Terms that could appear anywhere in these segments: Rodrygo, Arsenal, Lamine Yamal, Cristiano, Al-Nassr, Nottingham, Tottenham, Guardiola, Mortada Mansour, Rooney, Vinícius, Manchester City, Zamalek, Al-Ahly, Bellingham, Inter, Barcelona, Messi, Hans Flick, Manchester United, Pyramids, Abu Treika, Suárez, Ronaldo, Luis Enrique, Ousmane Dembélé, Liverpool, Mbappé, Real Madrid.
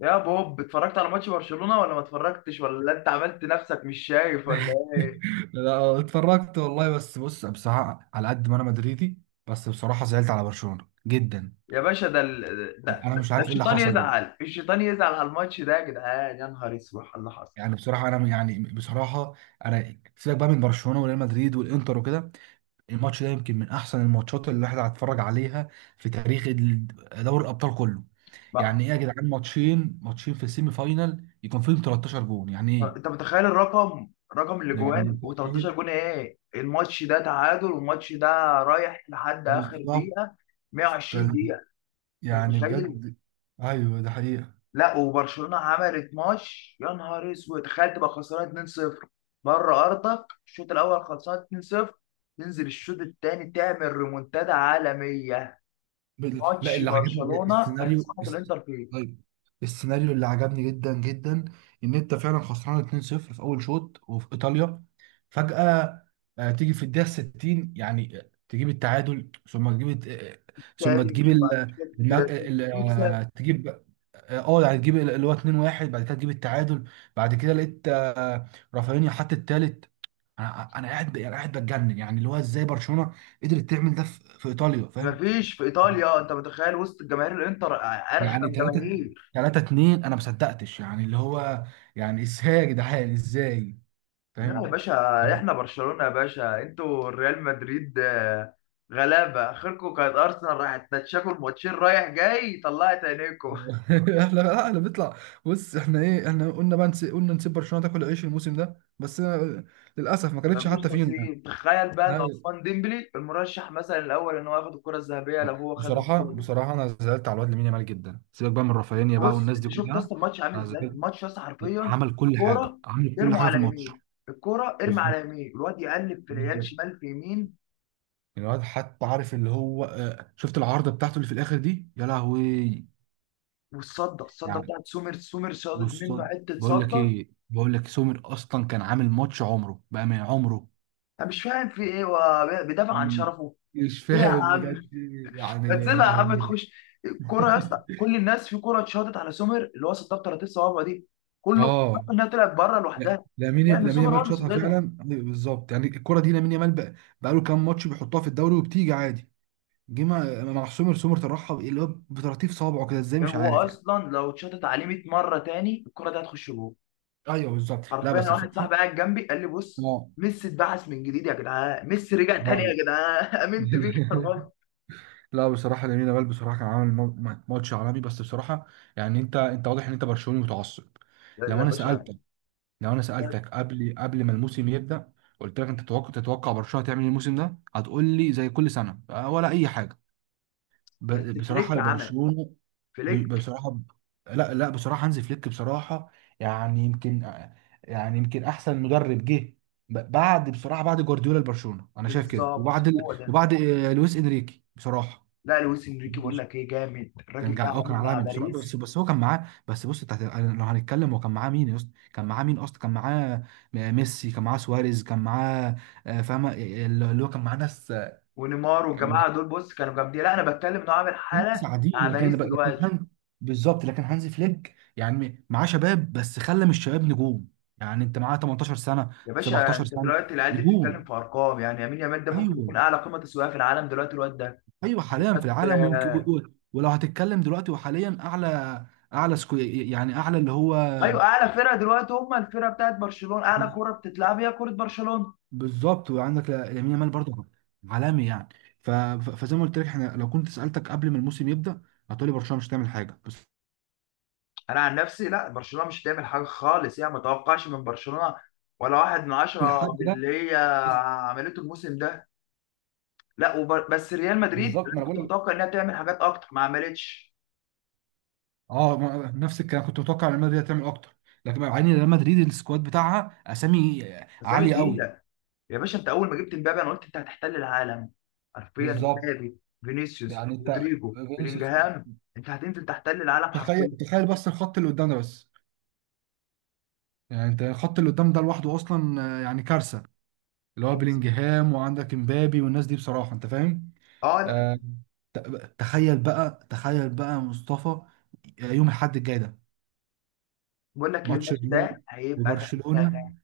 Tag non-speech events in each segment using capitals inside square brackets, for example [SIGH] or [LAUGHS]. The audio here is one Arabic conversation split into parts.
يا بوب، اتفرجت على ماتش برشلونة ولا ما اتفرجتش، ولا انت عملت نفسك مش شايف ولا ايه؟ لا اتفرجت والله. بس بص، بصراحة على قد ما انا مدريدي، بس بصراحة زعلت على برشلونة جدا. يا باشا ده, انا ده, مش ده عارف ايه اللي الشيطان حصل ده. يزعل، الشيطان يزعل على الماتش ده يا جدعان. يا نهار اسود على اللي حصل. يعني بصراحة انا سيبك بقى من برشلونة وريال مدريد والانتر وكده. الماتش ده يمكن من احسن الماتشات اللي الواحد هيتفرج عليها في تاريخ دوري الابطال كله. بقى يعني ايه يا جدعان، ماتشين ماتشين في السيمي فاينال يكون فيهم 13 جون؟ يعني ايه؟ انت متخيل الرقم؟ رقم يعني الاجوان انت و13 متخيل. جون. ايه الماتش ده تعادل والماتش ده رايح لحد اخر بالظبط. دقيقة، 120 فال- دقيقة. انت يعني متخيل؟ بجد. ايوه ده حقيقة. لا، وبرشلونه عملت ماتش، يا نهار اسود. تخيل تبقى خسران 2-0 بره ارضك، الشوط الاول خلصان 2-0، تنزل الشوط الثاني تعمل ريمونتادا عالميه. لا، ماتش اللي عجبني برشلونه السيناريو كسرت الانتر فيه. طيب، السيناريو اللي عجبني جدا جدا ان انت فعلا خسران 2-0 في اول شوط وفي ايطاليا، فجأة تيجي في الدقيقة 60، يعني تجيب التعادل، ثم تجيب الت- آه، ثم تاني تجيب مش ال بعد الم- كده ال- تكسب. آه، تجيب، يعني تجيب اللي هو 2-1، بعد كده تجيب التعادل. بعد كده لقيت رافينيا حط التالت. انا قاعد بتجنن، يعني اللي هو ازاي برشلونة قدرت تعمل ده في ايطاليا، فاهم؟ مفيش في ايطاليا. انت متخيل وسط الجماهير؟ الانتر يعني ارخم جماهير. 3 2، انا ما صدقتش، يعني اللي هو يعني ازاي يا جدعان ازاي، لا يا فاهم؟ باشا، [LAUGHS] احنا برشلونة يا باشا، انتوا ريال مدريد. غلابة اخركم كانت ارسنال، راحت تتشاكل ماتشين رايح جاي، طلعت عينيكم. [LAUGHS] احنا، لا احنا بنطلع. بص احنا ايه، احنا قلنا بقى قلنا نسيب برشلونة تاكل العيش الموسم ده، بس أنا للاسف ما كانتش مفيش حتى فيهم يعني. نصيب. تخيل بقى ان أيوة. عثمان ديمبلي المرشح مثلا الاول ان هو ياخد الكرة الذهبية، لو هو خد الكرة دي. بصراحة انا زعلت على الواد لامين يامال جدا، سيبك بقى من رافينيا بقى بص والناس دي انت شفت كلها. اصلا الماتش عامل انا ازاي؟ زعلت. الماتش اصلا حرفيا عمل كل حاجة، الكرة، عمل كل ارموا حاجة في على الماتش. يمين. الكرة ارمي على بالظبط يمين، الواد يقلب في العيال بالظبط. شمال في يمين. الواد حتى عارف اللي هو، شفت العارضة بتاعته اللي في الاخر دي، يا لهوي. والصدة، الصدة يعني بتاعت سومر، سومر صادت بص، منه حتة بقول لك صدة. ايه، بقول لك سومر اصلا كان عامل ماتش عمره بقى من عمره. انا مش فاهم في ايه، هو بيدافع عن ال- شرفه؟ مش ايه يا فاهم عم، بجد، يعني ما اللي، يا تسيبها يا لهوي عم يا جدعان. تخش الكرة يا اسطى. [LAUGHS] كل الناس في كرة اتشاطت على سومر اللي هو صدها ب 30 صوابع دي، كله فكر اه انها طلعت بره لا، لوحدها، لان لامين سومر هو يامال اللي شاطها فعلا. صدتها. أيوة بالظبط. يعني الكره دي لامين يامال بقى، بقى له كام ماتش بيحطها في الدوري وبتيجي عادي. جه مع سومر طرحها اللي هو بطراطيف صوابعه كده، ازاي مش هو عارف يعني. اصلا لو اتشاطت عليه 100 مره تاني الكرة دي هتخش جول، ايوه بالظبط. لا حرفيا. أنا بس واحد بصراحه. صاحبي قاعد جنبي قال لي، بص، اه، ميسي اتبعث من جديد يا جدعان، ميسي رجع تاني يا لا. جدعان. [LAUGHS] [LAUGHS] امنت بيك يا راجل. لا، بصراحة لامين يامال بصراحة كان عامل ماتش عالمي، بس بصراحة يعني انت واضح ان انت برشلوني متعصب. يا لو يا انا باشا، سألتك لو انا سألتك قبل ما الموسم يبدأ، قلت لك انت تتوقع برشلونة تعمل ايه الموسم ده، هتقول لي زي كل سنة، ولا اي حاجة. بس بصراحة فليك عمل. برشلونة، فليك بصراحة، لا لا بصراحة هانز فليك بصراحة، يعني يمكن يعني يمكن احسن مدرب جه بعد بصراحة بعد جوارديولا لبرشلونة، انا شايف كده. بالظبط، وبعد هو ده. وبعد لويس انريكي، بصراحة لا لويس انريكي، بقول لك ايه، جامد الراجل كان ده، جع... اه كان عامل مع عالمي بصراحه. بس باريس هو كان معاه، بس بص انت لو هنتكلم هو كان معاه مين يا اسطى، كان معاه ميسي، كان معاه سواريز، كان معاه، فاهمه اللي هو كان معاه ناس آه، ونيمار كان معاه والجماعه دول. بص كانوا جامدين، لا انا بتكلم انه عامل ناس حاله مع عاديين، لكن باريس لكن دلوقتي. بالظبط، لكن هانزي فليك يعني معاه شباب، بس خلى من الشباب نجوم. يعني انت معاه 18 سنه، يا باشا، 17 انت سنه، دلوقتي العيال دي نجوم. بتتكلم في ارقام. يعني يمين يامال ده ممكن ايوه يكون اعلى قيمه تسويقيه في العالم دلوقتي الواد ده. ايوه، حاليا في العالم، ويمكن و- آه، و- ولو هتتكلم دلوقتي وحاليا اعلى، اعلى سكو... يعني اعلى اللي هو. ايوه، اعلى فرقه دلوقتي هم الفرقه بتاعت برشلونه، اعلى كوره بتتلعب هي كوره برشلونه. بالظبط. وعندك لامين يامال برضه عالمي يعني. ف... ف- فزي ما قلت لك، احنا لو كنت سالتك قبل ما الموسم يبدا هتقولي برشلونه مش هتعمل حاجه، بس انا عن نفسي لا، برشلونه مش هتعمل حاجه خالص. يعني ما توقعش من برشلونه ولا واحد من من عشرة الحد من ده اللي هي بس. عملته الموسم ده. لا بس ريال مدريد بالظبط، ما انا انا بقول كنت لك. متوقع انها تعمل حاجات اكتر ما عملتش. اه ما... نفس الكلام، كنت متوقع ان ريال مدريد هتعمل اكتر. لكن مع ان ريال مدريد السكواد بتاعها اسامي اسامي عاليه قوي. تقيله. يا باشا، انت اول ما جبت مبابي انا قلت انت هتحتل العالم. حرفيا بالظبط. مبابي، فينيسيوس، يعني انت رودريجو، فينيسيوس. بلينجهام، انت هتنزل تحتل العالم تخيل، حرفيا. تخيل بس الخط اللي قدامنا، بس يعني انت الخط اللي قدام ده لوحده اصلا، يعني كارثه، اللي هو بلينجهام وعندك امبابي والناس دي بصراحه، انت فاهم. اه لا. آه، ت- تخيل بقى، تخيل بقى مصطفى، يوم الأحد الجاي ده، بقول لك ايه، ماتش الماتش الريال ده هيبقى ده. ده- وبرشلونة، ده.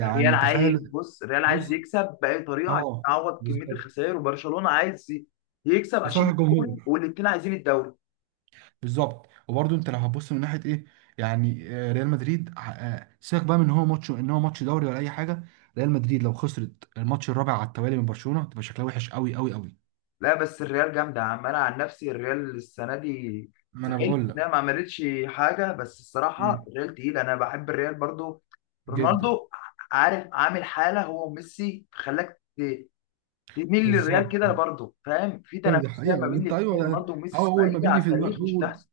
الريال عايز، تخيل. بص الريال عايز بص. يكسب باي طريقه عشان اه. يعوض كميه بالظبط. الخسائر، وبرشلونه عايز يكسب عشان لصالح الدوري، الجمهور، والاثنين عايزين الدوري. بالظبط. وبرده انت لو هتبص من ناحيه ايه، يعني ريال مدريد سيبك بقى من ان هو ماتش، ان هو ماتش دوري ولا اي حاجه. ريال مدريد لو خسرت الماتش الرابع على التوالي من برشلونه تبقى شكلها وحش قوي قوي قوي. لا بس الريال جامدة يا عم. أنا عن نفسي الريال السنة دي ما انا زعلت بقول لك. إنها ما عملتش حاجة، بس الصراحة مم. الريال تقيل. أنا بحب الريال برضو. جدا. رونالدو، عارف عامل حالة هو وميسي خلاك تميل للريال بالظبط. كده برضو. فاهم؟ في ايوه دي تنافسية حقيقة ما والله، بين انت الاتنين، ايوه. رونالدو أو وميسي اول ما ثنائية بيجي على في دماغك، التاريخ مش اول هتحصل.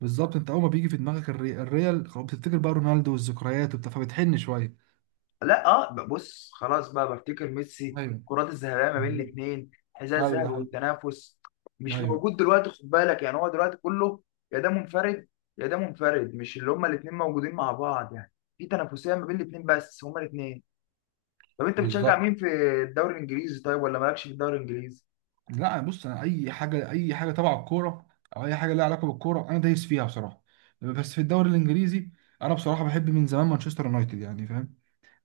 بالظبط. انت اول ما بيجي في دماغك الريال، خلاص بتفتكر بقى رونالدو والذكريات وبتاع، فبتحن شوية. لا اه، بص خلاص بقى بفتكر ميسي، ايوه الكرات الذهبيه ما بين بالظبط. الاثنين، حذاء ايوه الذهبي ده حقيقي. والتنافس مش ايوه موجود دلوقتي. خد بالك يعني، هو دلوقتي كله يا ده منفرد، يا ده منفرد، مش اللي هما الاثنين موجودين مع بعض. يعني في تنافسيه ما بين الاثنين، بس هما الاثنين. طب انت بتشجع بالظبط. مين في الدوري الانجليزي طيب، ولا مالكش في الدوري الانجليزي؟ لا بص، انا اي حاجة، اي حاجة تبع الكورة او اي حاجة لها علاقة بالكورة انا دايس فيها بصراحة. بس في الدوري الانجليزي، انا بصراحة بحب من زمان مانشستر يونايتد، يعني فاهم.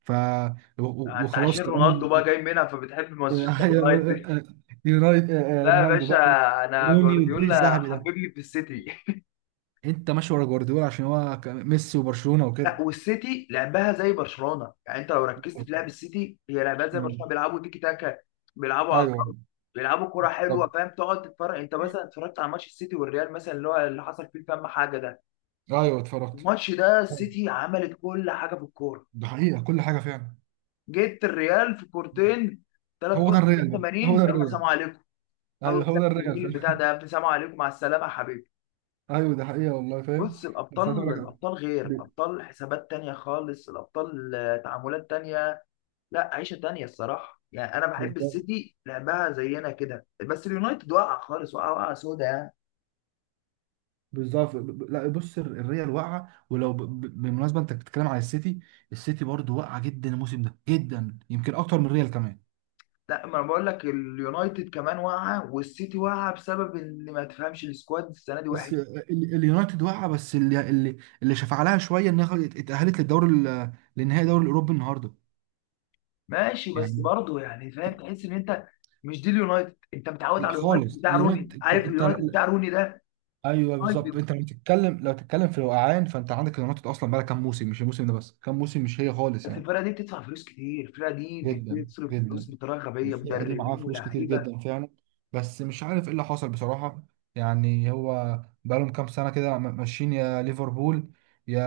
ف و- و- انت وخلاص عشان كمان. رونالدو بقى جاي منها فبتحب مانشستر [LAUGHS] يونايتد. [LAUGHS] يونايتد، لا يا رونالدو باشا، بقى، انا روني والجيل جوارديولا الذهبي ده. حببني في السيتي. [LAUGHS] انت ماشي ورا جوارديولا عشان هو ميسي وبرشلونة لا، وكده. والسيتي لعبها زي برشلونه. يعني انت لو ركزت في لعب السيتي، هي لعبها زي مم. برشلونه، بيلعبوا تيكي تاكا، بيلعبوا على ايوه الارض، بيلعبوا كره حلوه. بالظبط. فاهم؟ تقعد تتفرج، انت مثلا اتفرجت على ماتش السيتي والريال مثلا اللي هو اللي حصل فيه، فاهم حاجه ده؟ ايوه اتفرجت. الماتش ده السيتي عملت كل حاجه في الكوره، ده حقيقة، كل حاجة فعلا. جيت الريال في كورتين، ثلاث هو كور ده في الريال الدقيقه بقى، 80. هو ده يلا سلام الريال. عليكم. ايوه خلص هو يا ده ابني الريال الميل بتاع فعلا. ده يا ابني، سلام عليكم مع السلامه يا حبيبي. [LAUGHS] ايوه ده حقيقة والله، فاهم. بص بس عايز اقول الابطال، لك الابطال غير، ب- الابطال حسابات تانية خالص. الابطال تعاملات تانية. لا عيشه تانية الصراحه. يعني انا بحب بالظبط. السيتي لعبها زينا كده، بس اليونايتد واقع خالص، واقع واقع سودا يعني. لا بص، الريال واقعة، ولو بالمناسبة انت بتتكلم على السيتي، السيتي برضو واقعة جدا الموسم ده، جدا يمكن اكتر من الريال كمان. لا، ما انا بقول لك اليونايتد كمان واقعه، والسيتي واقعه بسبب ان ما تفهمش. السكواد السنه دي بس وحش. اليونايتد واقعه، بس اللي شفع لها شويه انها اتاهلت للدوري للنهائي الدوري الاوروبي النهارده ماشي بس يعني. برضه، يعني فاهم، تحس ان انت مش دي اليونايتد. انت متعود لا على اليونايتد خالص، بتاع روني، اليونايتد عارف انت، اليونايتد بتاع روني ده. ايوه بالظبط. يونايتد انت لو تتكلم في الوقعان فانت عندك اليونايتد اصلا بقى كام موسم، مش الموسم ده بس، كام موسم مش هي خالص بس يعني. الفرقه دي بتدفع فلوس كتير. الفرقه دي جدا بتصرف جدا. فلوس بطريقه غبيه، والفرقة دي معاها مدربين فلوس كتير ولاعيبه. جدا فعلا، بس مش عارف ايه اللي حصل بصراحة. يعني هو بقالهم كام سنة كده ماشيين، يا ليفربول، يا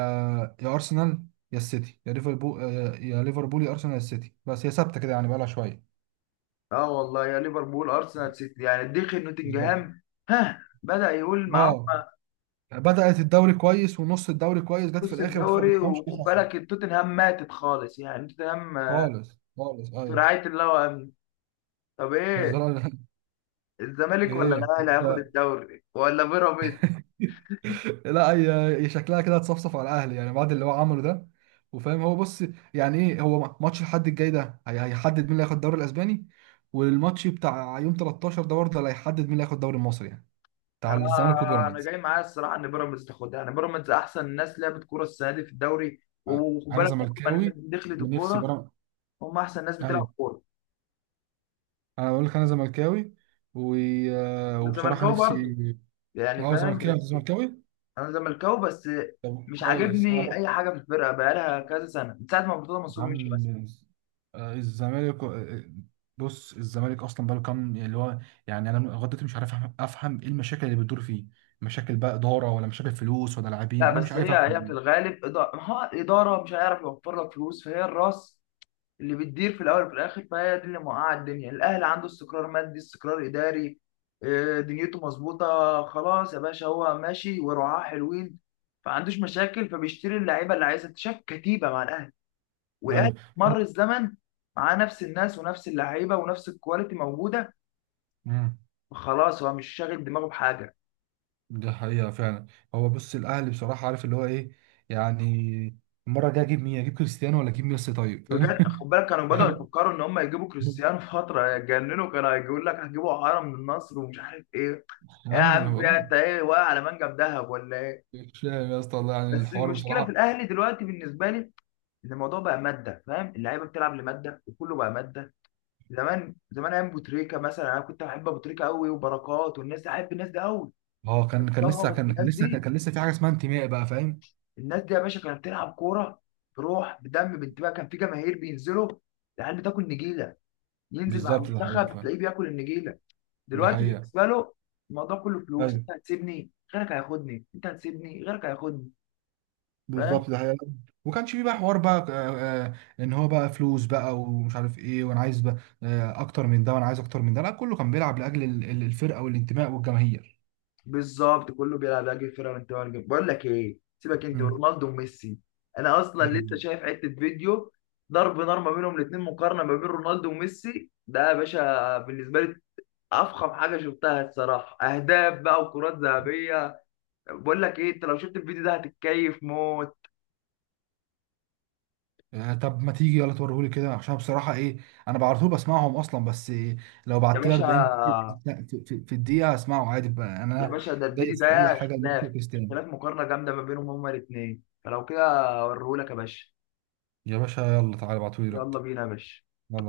أرسنال، يا السيتي، يا ليفربول، يا أرسنال، يا السيتي، بس هي ثابتة كده يعني بقالها شوية. اه والله، يا ليفربول، ارسنال، سيتي، يعني دخل بالظبط. نوتنجهام. ها بدأ يقول معاهم. اه، بدأت الدوري كويس ونص الدوري كويس، جت في بص الآخر ما الدوري، تفهمش ايه وخد اللي حصل. بالك، توتنهام ماتت خالص يعني، توتنهام خالص خالص في ايوه. رعاية الله وأمنه. طب [LAUGHS] مش ده ايه، رأيي. [LAUGHS] الزمالك ولا ايه الاهلي هياخد انت، الدوري ولا بيراميدز؟ لا هي هي شكلها كده هتصفصف على الاهلي، يعني بعد اللي هو عمله ده، وفاهم هو، بص يعني ايه، هو ماتش الحد الجاي ده هيحدد مين اللي هياخد الدوري الاسباني، والماتش بتاع يوم 13 ده برضه اللي هيحدد مين اللي هياخد الدوري المصري، يعني بتاع انا الزمالك انا وبيراميدز. جاي معايا الصراحه ان بيراميدز تاخدها. يعني بيراميدز احسن ناس لعبت كوره السنه دي في الدوري. أ- وخد انا بالك لما الناس زملكاوي دي دخلت ونفسي الكوره، بيراميدز. هم احسن ناس بتلعب ايوه، كوره. انا بقول لك انا زملكاوي و، وبصراحه الزمالكاوي برضه نفسي. يعني، اه فاهم؟ زملكاوي، انت بس زملكاوي؟ انا زملكاوي، بس طب مش كويس انا عاجبني بقى. اي حاجه في الفرقه بقالها كذا سنه من ساعه ما مرتضى يا منصور مشي. بس عم، الزمالك بص الزمالك اصلا بقاله كام يعني، اللي هو يعني انا لغايه دلوقتي مش عارف افهم ايه المشاكل اللي بتدور فيه، مشاكل بقى اداره ولا مشاكل فلوس ولا لاعبين، لا، انا مش بس عارف هي افهم هي في والله. الغالب اداره. ها اداره مش هيعرف يوفر لك فلوس، فهي الراس اللي بتدير في الاول وفي الاخر، فهي دي اللي موقعه الدنيا. الاهلي عنده استقرار مادي، استقرار اداري، دنيته مظبوطه. خلاص يا باشا، هو ماشي ورعاه حلوين، فعندوش مشاكل، فبيشتري اللعيبه اللي عايزها. انت شايف كتيبه مع الاهلي، والاهلي ايوه. مر الزمن معاه نفس الناس ونفس اللعيبه ونفس الكواليتي موجوده. امم. خلاص هو مش شاغل دماغه بحاجه. ده حقيقه فعلا. هو بص الاهلي بصراحه عارف اللي هو ايه، يعني المره الجايه اجيب مين، اجيب كريستيانو ولا اجيب ميسي، طيب بجد خد بالك، كانوا بدأوا فاهم. [LAUGHS] يفكروا ان هم يجيبوا كريستيانو فتره، يتجننوا، كانوا هيقول لك هتجيبوا عارة من النصر ومش عارف ايه. يا ايوه، عم، بقول يا انت ايه واقع على منجم ذهب ولا ايه؟ لك. مش فاهم يا اسطى والله، يعني بس الحوار المشكله في بصراحه. الاهلي دلوقتي بالنسبه لي، ان الموضوع بقى ماده. فاهم؟ اللعيبه بتلعب لماده، وكله بقى ماده. زمان، زمان ايام ابو تريكه مثلا، انا كنت بحب ابو تريكه قوي، وبركات والناس دي احب الناس دي قوي. اه كان كان طبعا، لسه بس كان كان الناس لسه كان دي كان لسه في حاجه اسمها انتماء بقى، فاهم. الناس دي يا باشا كانت بتلعب كوره بروح، بدم، بانتباه. كان في جماهير بينزلوا، العيال بتاكل نجيله، ينزل مع بالظبط، ده حقيقة المنتخب فعلا. تلاقيه بياكل النجيله. ده دلوقتي حقيقة. بالنسبه له، الموضوع كله فلوس. ايوه انت هتسيبني غيرك هياخدني، انت هتسيبني غيرك هياخدني. فاهم؟ بالظبط، ده حقيقة. وكانش فيه بقى حوار بقى، ان هو بقى فلوس بقى ومش عارف ايه وانا عايز بقى اكتر من ده وانا عايز اكتر من ده، لا كله كان بيلعب لاجل الفرقة والانتماء والجماهير. بالظبط، كله بيلعب لاجل الفرقه من تبع الجنب. بقول لك ايه، سيبك انت مم. ورونالدو وميسي، انا اصلا لسه يعني شايف حته فيديو ضرب نار ما بينهم الاثنين، مقارنه ما بين رونالدو وميسي. ده يا باشا بالنسبه لي افخم حاجه شفتها الصراحه. اهداف بقى، وكرات ذهبيه. بقول لك ايه، انت لو شفت الفيديو ده هتتكيف موت. طب ما تيجي يلا توريهولي كده، عشان بصراحة ايه، انا بعرف بسمعهم اصلا، بس إيه، لو يا بعت لي باشا 40 في الدقيقة هسمعه عادي بقى يا انا. باشا ده الفيديو دايس ده، في اي حاجة لميسي اختلاف وكريستيانو. اختلاف مقارنة جامدة ما بينهم هما الاثنين. فلو كده اوريهولك يا باشا. يا باشا يلا تعالى ابعتولي يلا دلوقتي. بينا يا باشا.